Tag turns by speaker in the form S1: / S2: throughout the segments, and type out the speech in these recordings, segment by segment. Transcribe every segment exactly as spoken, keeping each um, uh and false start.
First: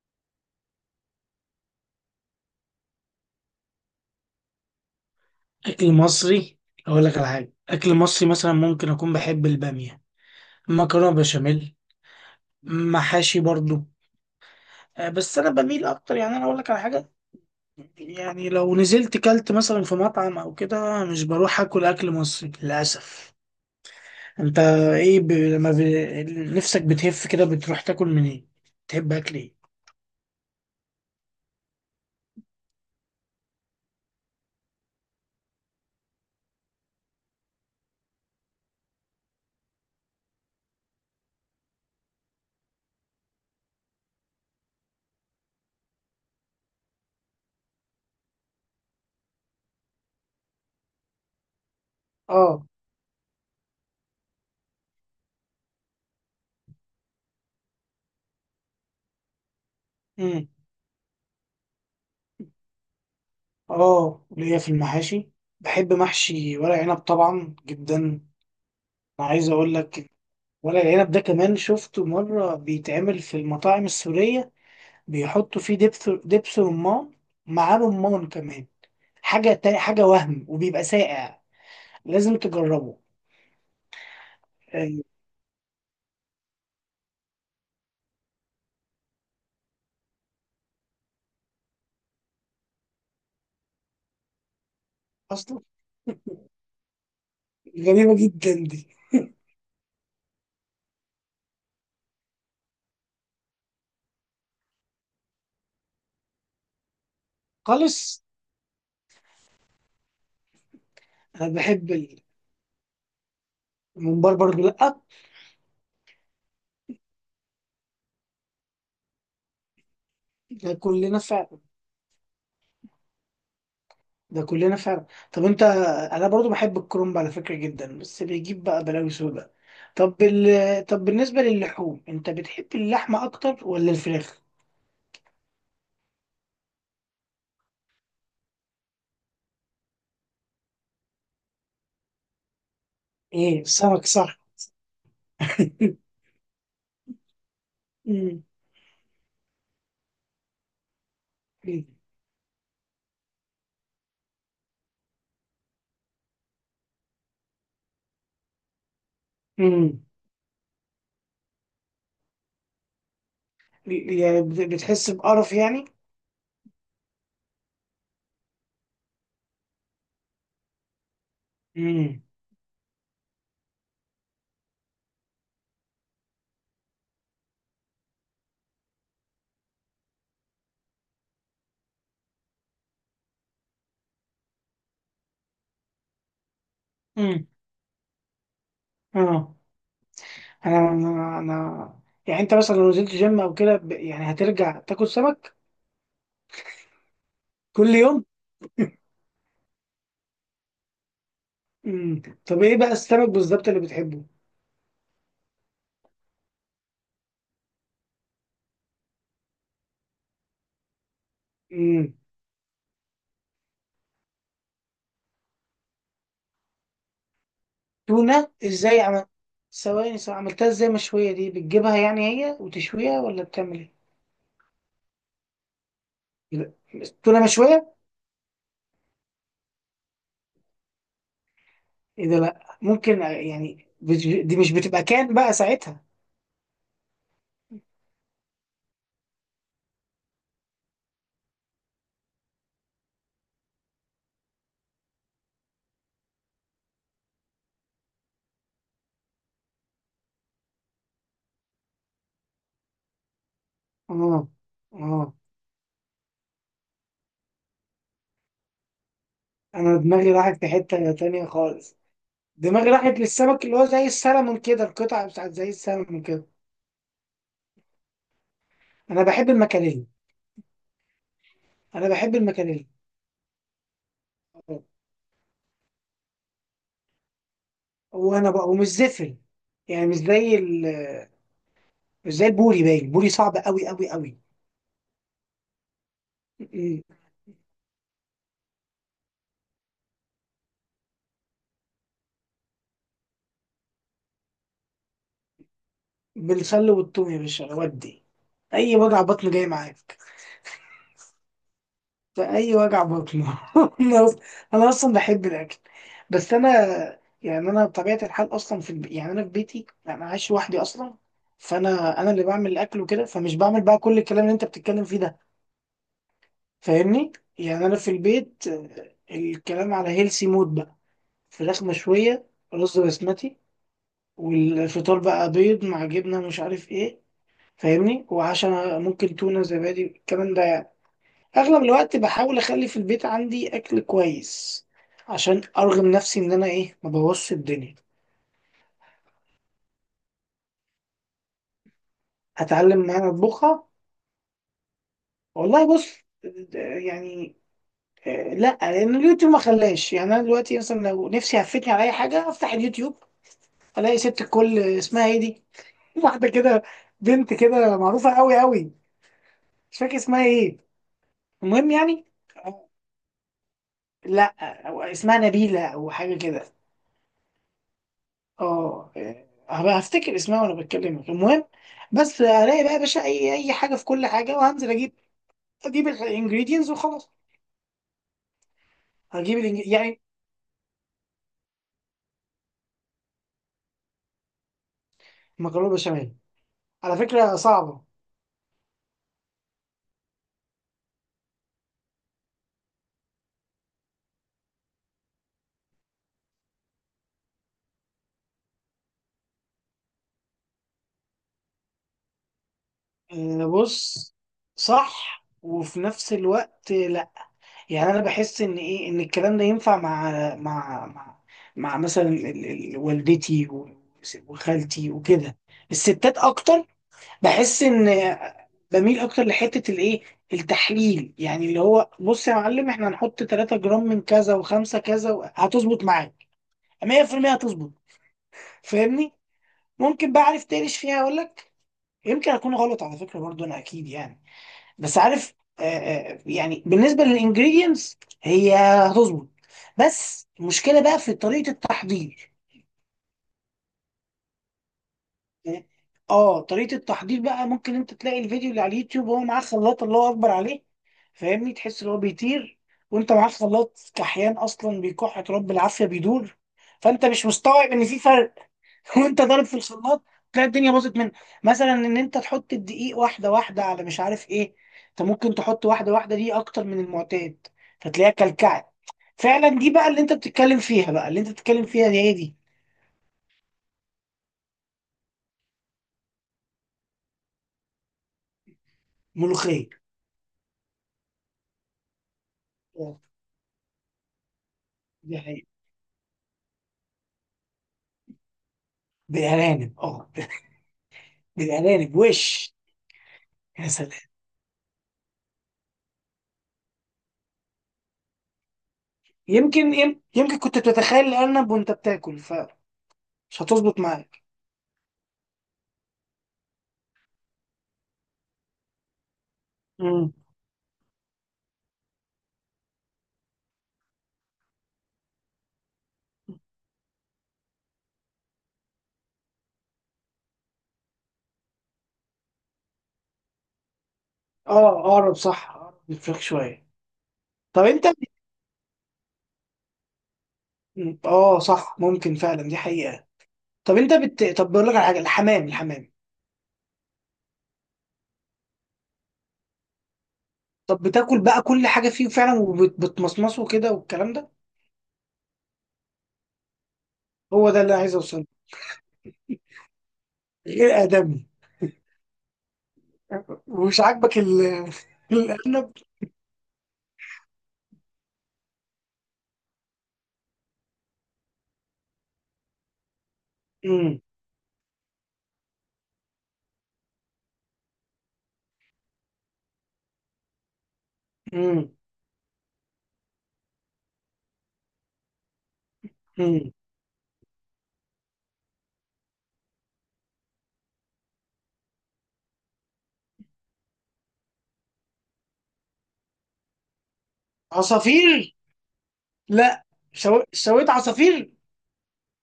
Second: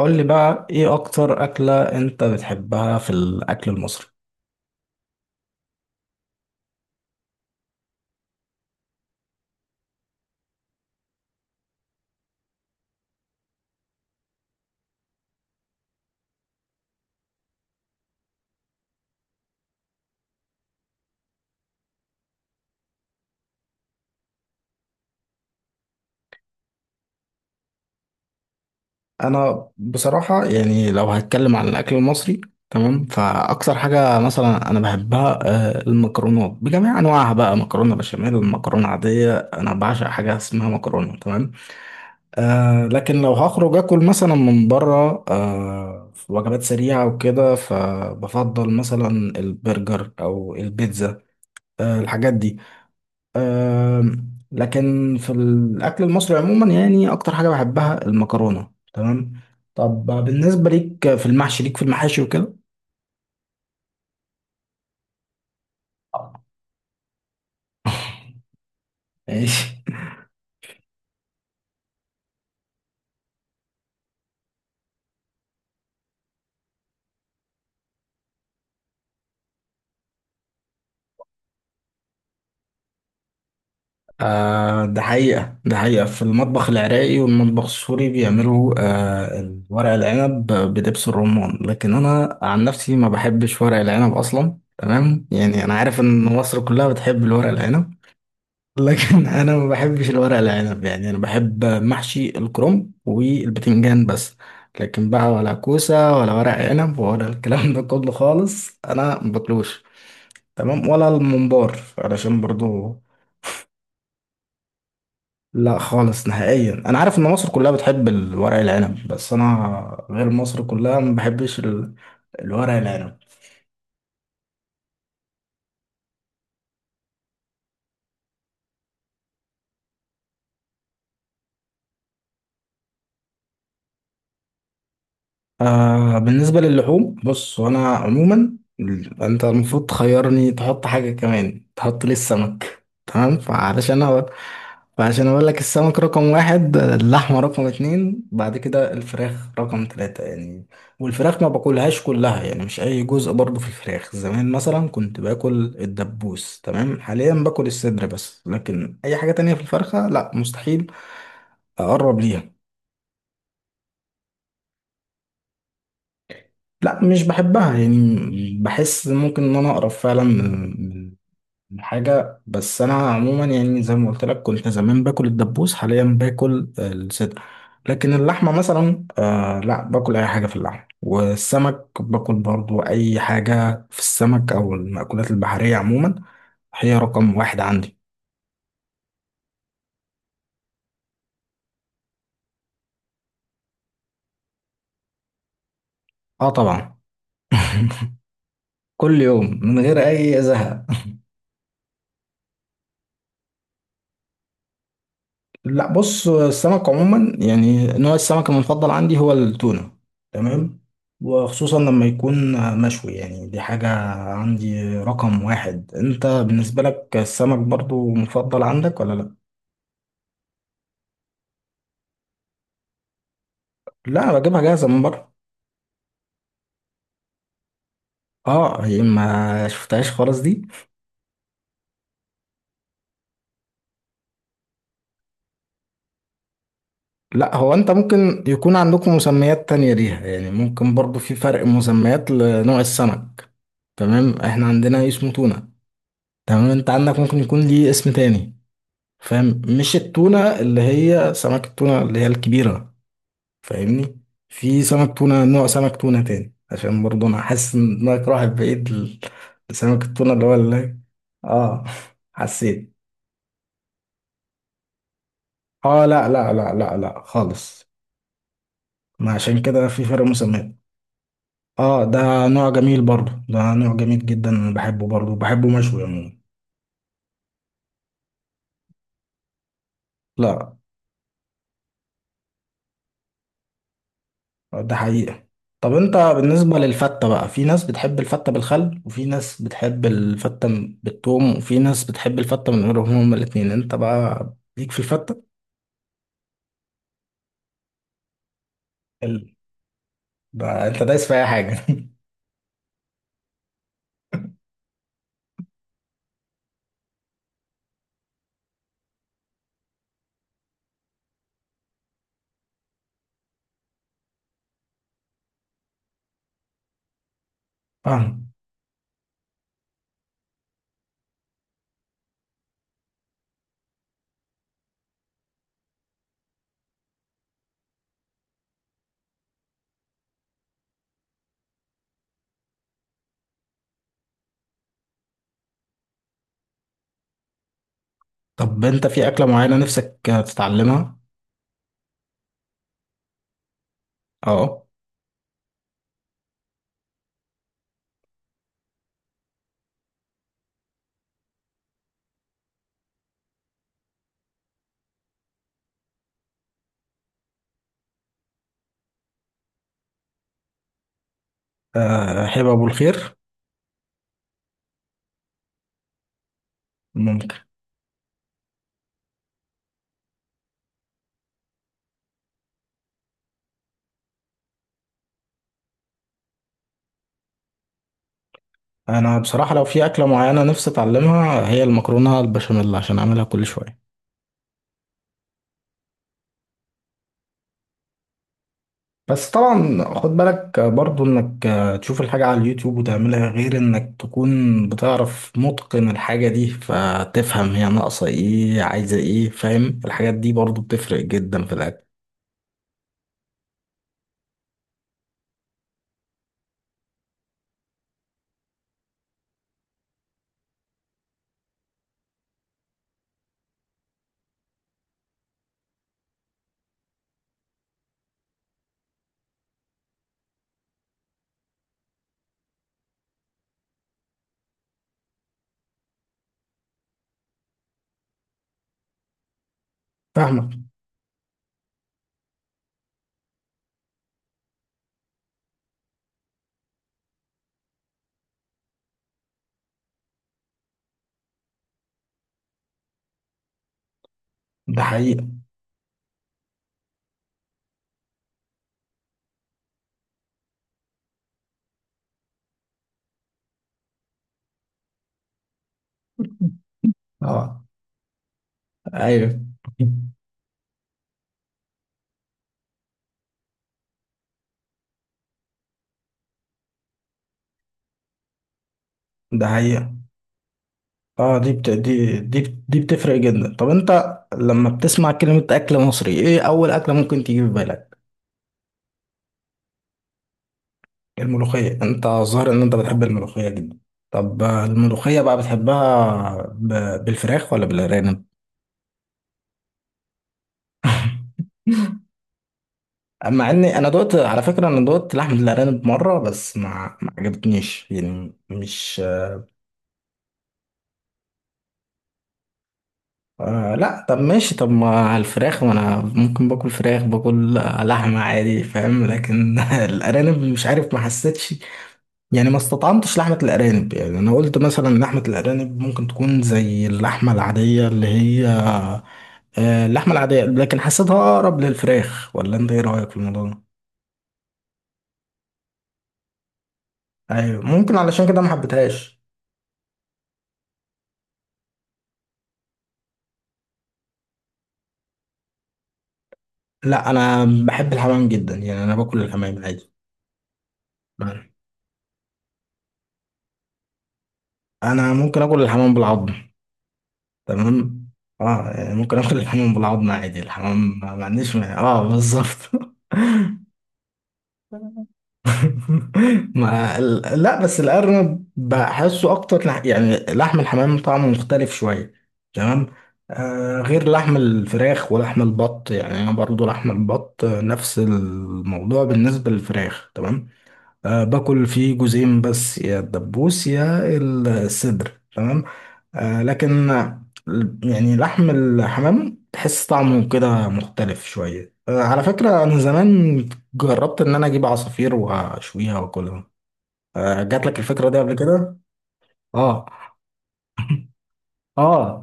S1: قول لي بقى ايه اكتر اكلة انت بتحبها في الاكل المصري؟
S2: اكل مصري؟ اقول لك على حاجه. اكل مصري مثلا ممكن اكون بحب الباميه، مكرونه بشاميل، محاشي برضو. آه، بس انا بميل اكتر. يعني انا اقول لك على حاجه، يعني لو نزلت كلت مثلا في مطعم او كده مش بروح اكل اكل مصري للاسف. انت ايه ب... لما ب... نفسك بتهف كده بتروح تاكل من ايه؟ تحب اكل ايه؟
S1: انا بصراحة يعني لو هتكلم عن الاكل المصري، تمام، فاكتر حاجة مثلا انا بحبها، آه، المكرونات بجميع انواعها، بقى مكرونة بشاميل، مكرونة عادية. انا بعشق حاجة اسمها مكرونة. تمام. آه لكن لو هخرج اكل مثلا من بره، آه في وجبات سريعة وكده، فبفضل مثلا البرجر او البيتزا. آه الحاجات دي.
S2: اه.
S1: آم، لكن في الأكل المصري عموما، يعني أكتر حاجة بحبها المكرونة. تمام. طب
S2: امم.
S1: بالنسبة ليك في المحشي ليك في المحاشي وكده؟
S2: اه ليا في المحاشي، بحب محشي ورق عنب طبعا جدا. انا عايز اقول
S1: ماشي.
S2: لك، ورق العنب ده كمان شفته مرة بيتعمل في المطاعم السورية، بيحطوا فيه دبس دبس رمان، مع رمان كمان. حاجة تا- حاجة وهم، وبيبقى ساقع، لازم تجربه.
S1: آه
S2: آه،
S1: ده حقيقة، ده حقيقة، في المطبخ العراقي والمطبخ السوري بيعملوا آه ورق العنب بدبس الرمان. لكن أنا عن نفسي ما بحبش ورق العنب أصلا. تمام،
S2: أصلا
S1: يعني أنا عارف إن مصر كلها بتحب الورق العنب.
S2: غريبة جدا دي.
S1: لكن انا ما بحبش الورق العنب. يعني انا بحب محشي الكرنب والبتنجان بس. لكن بقى ولا كوسه ولا ورق عنب ولا الكلام ده كله
S2: خالص.
S1: خالص، انا ما باكلوش. تمام، ولا
S2: أنا
S1: الممبار
S2: بحب
S1: علشان برضو.
S2: الممبار برضو، لأ.
S1: لا خالص نهائيا. انا عارف ان مصر كلها بتحب الورق العنب، بس انا غير مصر
S2: ده
S1: كلها. ما
S2: كلنا
S1: بحبش
S2: فعلا،
S1: ال- الورق العنب.
S2: ده كلنا فعلا. طب أنت، أنا برضو بحب الكرنب على فكرة جدا، بس بيجيب بقى بلاوي سودا. طب ال... طب بالنسبة للحوم، أنت بتحب اللحمة أكتر ولا الفراخ؟
S1: آه بالنسبة للحوم، بص، وأنا عموما ال- أنت المفروض تخيرني، تحط حاجة كمان، تحط لي السمك. تمام،
S2: ايه،
S1: فعلشان
S2: سمك
S1: أقول
S2: صح.
S1: فعشان أقول لك، السمك رقم واحد، اللحمة رقم اتنين،
S2: امم.
S1: بعد كده الفراخ رقم تلاتة يعني. والفراخ ما باكلهاش كلها، يعني مش أي جزء برضو في الفراخ. زمان مثلا كنت باكل الدبوس، تمام، حاليا باكل الصدر بس، لكن أي حاجة تانية في
S2: امم.
S1: الفرخة لا، مستحيل أقرب ليها.
S2: يعني بت- بتحس بقرف يعني؟
S1: لا، مش بحبها يعني. بحس ممكن ان انا اقرب فعلا من من
S2: امم.
S1: حاجه، بس انا عموما يعني زي ما قلت لك، كنت زمان باكل الدبوس، حاليا باكل الصدر. لكن اللحمه مثلا، آه لا، باكل اي حاجه في اللحمه. والسمك باكل برضو اي حاجه في السمك او المأكولات البحريه عموما. هي رقم
S2: امم.
S1: واحد عندي.
S2: اه. انا انا أنا- يعني انت مثلا لو نزلت جيم او كده، ب- يعني هترجع تاكل سمك
S1: اه طبعا.
S2: كل يوم؟
S1: كل يوم من غير اي زهق.
S2: امم. طب ايه بقى السمك بالظبط اللي بتحبه؟
S1: لا بص، السمك عموما، يعني نوع السمك المفضل عندي هو التونة. تمام. وخصوصا لما
S2: امم.
S1: يكون مشوي. يعني دي حاجة عندي رقم واحد. انت بالنسبة لك السمك برضو
S2: تونة،
S1: مفضل عندك
S2: ازاي
S1: ولا
S2: عمل؟
S1: لا؟
S2: ثواني ثواني، عملتها ازاي مشوية دي؟ بتجيبها يعني هي وتشويها ولا بتعمل ايه؟
S1: لا، بجيبها جاهزة من بره.
S2: لا، تونة مشوية؟
S1: اه، هي ما شفتهاش خالص دي.
S2: ايه ده، لا ممكن يعني. بت- دي مش بتبقى كان بقى ساعتها.
S1: لا، هو انت ممكن يكون عندكم مسميات تانية ليها. يعني ممكن برضو في فرق مسميات لنوع السمك. تمام، احنا عندنا اسمه تونة. تمام، انت عندك ممكن يكون ليه اسم تاني. فاهم؟ مش التونة اللي هي سمك التونة اللي هي الكبيرة. فاهمني؟
S2: اه.
S1: في سمك
S2: اه،
S1: تونة، نوع سمك تونة تاني، عشان برضه انا حاسس ان دماغك راحت بعيد ل-
S2: انا
S1: لسمك
S2: دماغي
S1: التونة اللي هو
S2: راحت في
S1: اللي...
S2: حتة تانية
S1: اه
S2: خالص. دماغي
S1: حسيت.
S2: راحت للسمك اللي هو زي السلمون كده، القطعة بتاعت زي
S1: اه
S2: السلمون
S1: لا
S2: كده.
S1: لا لا لا لا، خالص.
S2: انا
S1: ما
S2: بحب
S1: عشان كده في
S2: المكاريلي.
S1: فرق مسميات. اه،
S2: انا
S1: ده
S2: بحب
S1: نوع
S2: المكاريلي
S1: جميل برضه، ده نوع جميل جدا، انا
S2: آه.
S1: بحبه برضه، بحبه مشوي عموما.
S2: وانا بقى ومش زفر، يعني مش زي
S1: لا،
S2: ال... مش زي البوري، باين البوري صعب قوي قوي قوي
S1: ده حقيقة. طب انت
S2: م-
S1: بالنسبة
S2: م.
S1: للفتة بقى، في ناس بتحب الفتة بالخل، وفي ناس بتحب الفتة م- بالثوم، وفي ناس بتحب الفتة من غيرهم هما الاتنين. انت بقى ليك في الفتة؟
S2: بالخل والثوم يا باشا، ودي اي وجع بطن
S1: ال...
S2: جاي معاك.
S1: ده انت دايس في اي حاجة.
S2: فأي وجع بطن. أنا أص- أنا أصلا بحب الأكل، بس أنا يعني أنا بطبيعة الحال أصلا في الب... يعني أنا في بيتي أنا عايش لوحدي أصلا. فأنا أنا اللي بعمل الأكل وكده، فمش بعمل بقى كل الكلام اللي أنت بتتكلم فيه ده، فاهمني؟ يعني أنا في
S1: اه،
S2: البيت آه، الكلام على هيلسي مود بقى. فراخ مشوية، رز بسمتي، والفطار بقى بيض مع جبنة مش عارف إيه، فاهمني؟ وعشان ممكن تونة، زبادي، الكلام ده. اغلب الوقت بحاول اخلي في البيت عندي اكل كويس، عشان ارغم نفسي ان انا ايه ما بوظش الدنيا.
S1: طب انت في اكلة معينة نفسك تتعلمها؟
S2: هتعلم، ما انا اطبخها؟
S1: اه،
S2: والله بص، د- يعني آه، لا، لان اليوتيوب ما خلاش. يعني انا دلوقتي مثلا لو نفسي هفتني على اي حاجه افتح اليوتيوب، الاقي ست الكل اسمها ايه دي، واحده كده، بنت كده معروفه قوي قوي، مش فاكر اسمها ايه. المهم يعني
S1: اه، حلو، ابو
S2: آه،
S1: الخير.
S2: لا، أو اسمها نبيله او حاجه كده.
S1: ممكن.
S2: اه، آه، هبقى هفتكر اسمها وانا بتكلمك. المهم بس هلاقي بقى يا باشا اي اي حاجه في كل حاجه، وهنزل اجيب، اجيب الانجريدينتس وخلاص.
S1: انا
S2: هجيب
S1: بصراحة لو
S2: الانج...
S1: في
S2: يعني
S1: اكلة معينة نفسي اتعلمها، هي المكرونة البشاميل، عشان اعملها كل شوية.
S2: مكرونه بشاميل على فكره صعبه.
S1: بس طبعا خد بالك برضو انك تشوف الحاجة على اليوتيوب وتعملها، غير انك تكون بتعرف متقن الحاجة دي، فتفهم هي ناقصة ايه، عايزة ايه، فاهم؟ الحاجات دي برضو بتفرق جدا في الاكل.
S2: آه، بص، صح وفي نفس الوقت لا. يعني انا بحس ان ايه، ان الكلام ده ينفع مع، مع مع, مع مثلا ال- ال- والدتي و- وخالتي وكده، الستات اكتر. بحس ان، بميل اكتر لحته الايه، التحليل، يعني اللي هو بص يا معلم احنا هنحط تلاتة جرام من كذا و5 كذا و- هتظبط معاك مية في المية هتظبط، فاهمني؟ ممكن بقى عارف
S1: فاهمك.
S2: تقلش فيها، اقول لك يمكن اكون غلط على فكره برضو، انا اكيد يعني، بس عارف، آه آه، يعني بالنسبه للانجريدينتس هي هتظبط، بس المشكله بقى في طريقه التحضير.
S1: ده حقيقة.
S2: اه طريقة التحضير بقى ممكن انت تلاقي الفيديو اللي على اليوتيوب وهو معاه خلاط الله اكبر عليه، فاهمني، تحس ان هو بيطير، وانت معاه خلاط كحيان اصلا بيكح تراب، بالعافية بيدور، فانت مش
S1: اه،
S2: مستوعب ان في فرق. وانت ضارب في
S1: ايوه،
S2: الخلاط تلاقي الدنيا باظت منك. مثلا ان انت تحط الدقيق واحدة واحدة على مش عارف ايه، انت ممكن تحط واحدة واحدة دي اكتر من المعتاد، فتلاقيها كلكعت.
S1: ده
S2: فعلا دي بقى
S1: حقيقة.
S2: اللي انت بتتكلم فيها، بقى اللي انت
S1: اه دي
S2: بتتكلم
S1: بت...
S2: فيها دي، هي
S1: دي
S2: دي.
S1: دي دي بتفرق جدا. طب انت لما بتسمع كلمة اكل مصري، ايه اول اكلة ممكن تيجي في بالك؟
S2: ملوخية.
S1: الملوخية. انت ظاهر ان انت
S2: اه،
S1: بتحب الملوخية جدا. طب آه،
S2: دي
S1: الملوخية بقى
S2: حقيقة.
S1: بتحبها ب... بالفراخ ولا بالارانب؟
S2: بالارانب اه، بالارانب وش.
S1: اما
S2: يا
S1: اني انا
S2: سلام،
S1: دوت على فكرة، انا دوت لحم الارانب مرة بس، ما ما عجبتنيش. يعني مش...
S2: يمكن يم- يمكن كنت بتتخيل الارنب وانت بتاكل فمش
S1: آه
S2: هتظبط
S1: لا، طب
S2: معاك.
S1: ماشي. طب ما الفراخ وانا ممكن باكل فراخ، باكل آه، لحمة عادي، فاهم. لكن
S2: امم.
S1: الارانب مش عارف، ما حسيتش. يعني ما استطعمتش لحمة الارانب. يعني انا قلت مثلا لحمة الارانب ممكن تكون زي اللحمة العادية اللي هي، آه، اللحمة العادية، لكن حسيتها أقرب للفراخ. ولا أنت إيه رأيك في الموضوع ده؟
S2: اه اقرب صح، اقرب الفراخ شويه.
S1: أيوة،
S2: طب انت
S1: ممكن
S2: بت-
S1: علشان كده ما حبيتهاش.
S2: اه صح، ممكن فعلا دي حقيقه. طب انت بت... طب بقول لك على حاجه، الحمام، الحمام
S1: لا، أنا بحب الحمام جدا. يعني أنا باكل الحمام عادي.
S2: طب بتاكل بقى كل حاجه فيه فعلا، وبتمصمصه كده والكلام ده؟
S1: أنا ممكن آكل الحمام بالعظم.
S2: هو ده اللي عايز
S1: تمام.
S2: اوصله.
S1: أه يعني ممكن آكل الحمام بالعظم عادي،
S2: غير
S1: الحمام ما ما
S2: ادمي.
S1: عنديش مانع. أه بالظبط.
S2: ومش عاجبك ال... الارنب.
S1: ما ال- لا، بس الأرنب بحسه أكتر، لح- يعني لحم الحمام طعمه مختلف شوية. تمام. آه
S2: امم.
S1: غير لحم الفراخ ولحم البط. يعني أنا برضو لحم البط آه، نفس الموضوع بالنسبة للفراخ. تمام. آه باكل
S2: امم.
S1: فيه جزئين بس، يا الدبوس يا الصدر. تمام. آه
S2: امم.
S1: لكن آه، يعني لحم الحمام تحس طعمه كده مختلف شوية. آه على فكرة، أنا زمان جربت إن أنا أجيب عصافير وأشويها وأكلها. آه جات لك الفكرة دي قبل
S2: عصافير؟
S1: كده؟
S2: لا.
S1: آه،
S2: شو... شويت عصافير؟
S1: آه.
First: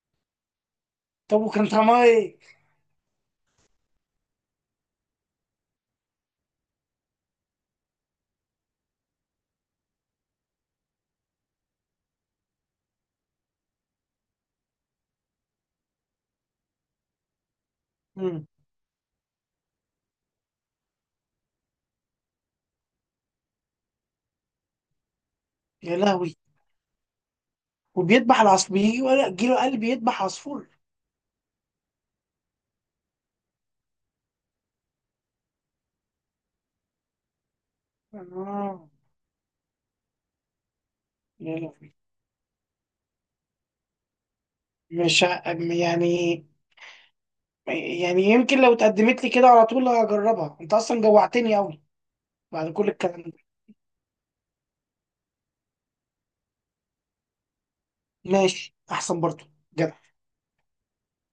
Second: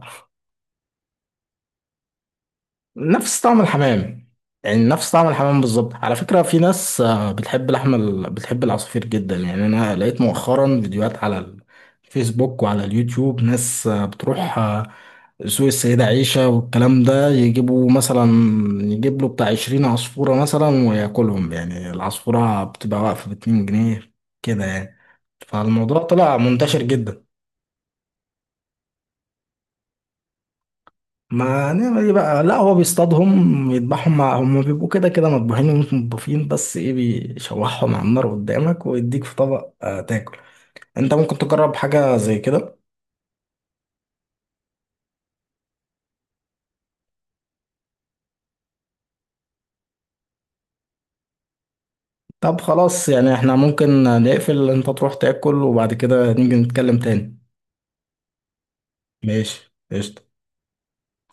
S2: طب وكان طعمها ايه؟
S1: نفس طعم الحمام. يعني نفس طعم الحمام بالظبط. على فكرة في ناس آه، بتحب لحم ال... بتحب العصافير جدا. يعني أنا لقيت مؤخرا فيديوهات على الفيسبوك وعلى اليوتيوب، ناس آه، بتروح آه، سوق السيدة عيشة والكلام ده، يجيبوا مثلا،
S2: مم.
S1: يجيب له بتاع عشرين عصفورة مثلا وياكلهم. يعني العصفورة بتبقى واقفة باتنين جنيه كده يعني.
S2: يا
S1: فالموضوع
S2: لهوي،
S1: طلع منتشر جدا.
S2: وبيذبح العصفور، بيجي ولا جيله قلب يذبح عصفور؟
S1: ما هنعمل ايه بقى. لا هو بيصطادهم يذبحهم، مع هم بيبقوا كده كده مطبوخين ومش مطبوخين. بس ايه، بيشوحهم على النار قدامك
S2: آه.
S1: ويديك في طبق آه تاكل. انت ممكن
S2: يا
S1: تجرب
S2: لهوي،
S1: حاجة زي كده.
S2: مش ع- يعني يعني يمكن لو اتقدمت لي كده على طول هجربها، انت اصلا جوعتني قوي.
S1: طب
S2: بعد كل
S1: خلاص،
S2: الكلام
S1: يعني
S2: ده
S1: احنا ممكن نقفل، انت تروح تاكل وبعد كده نيجي نتكلم تاني.
S2: ماشي احسن برضه.
S1: ماشي، قشطة.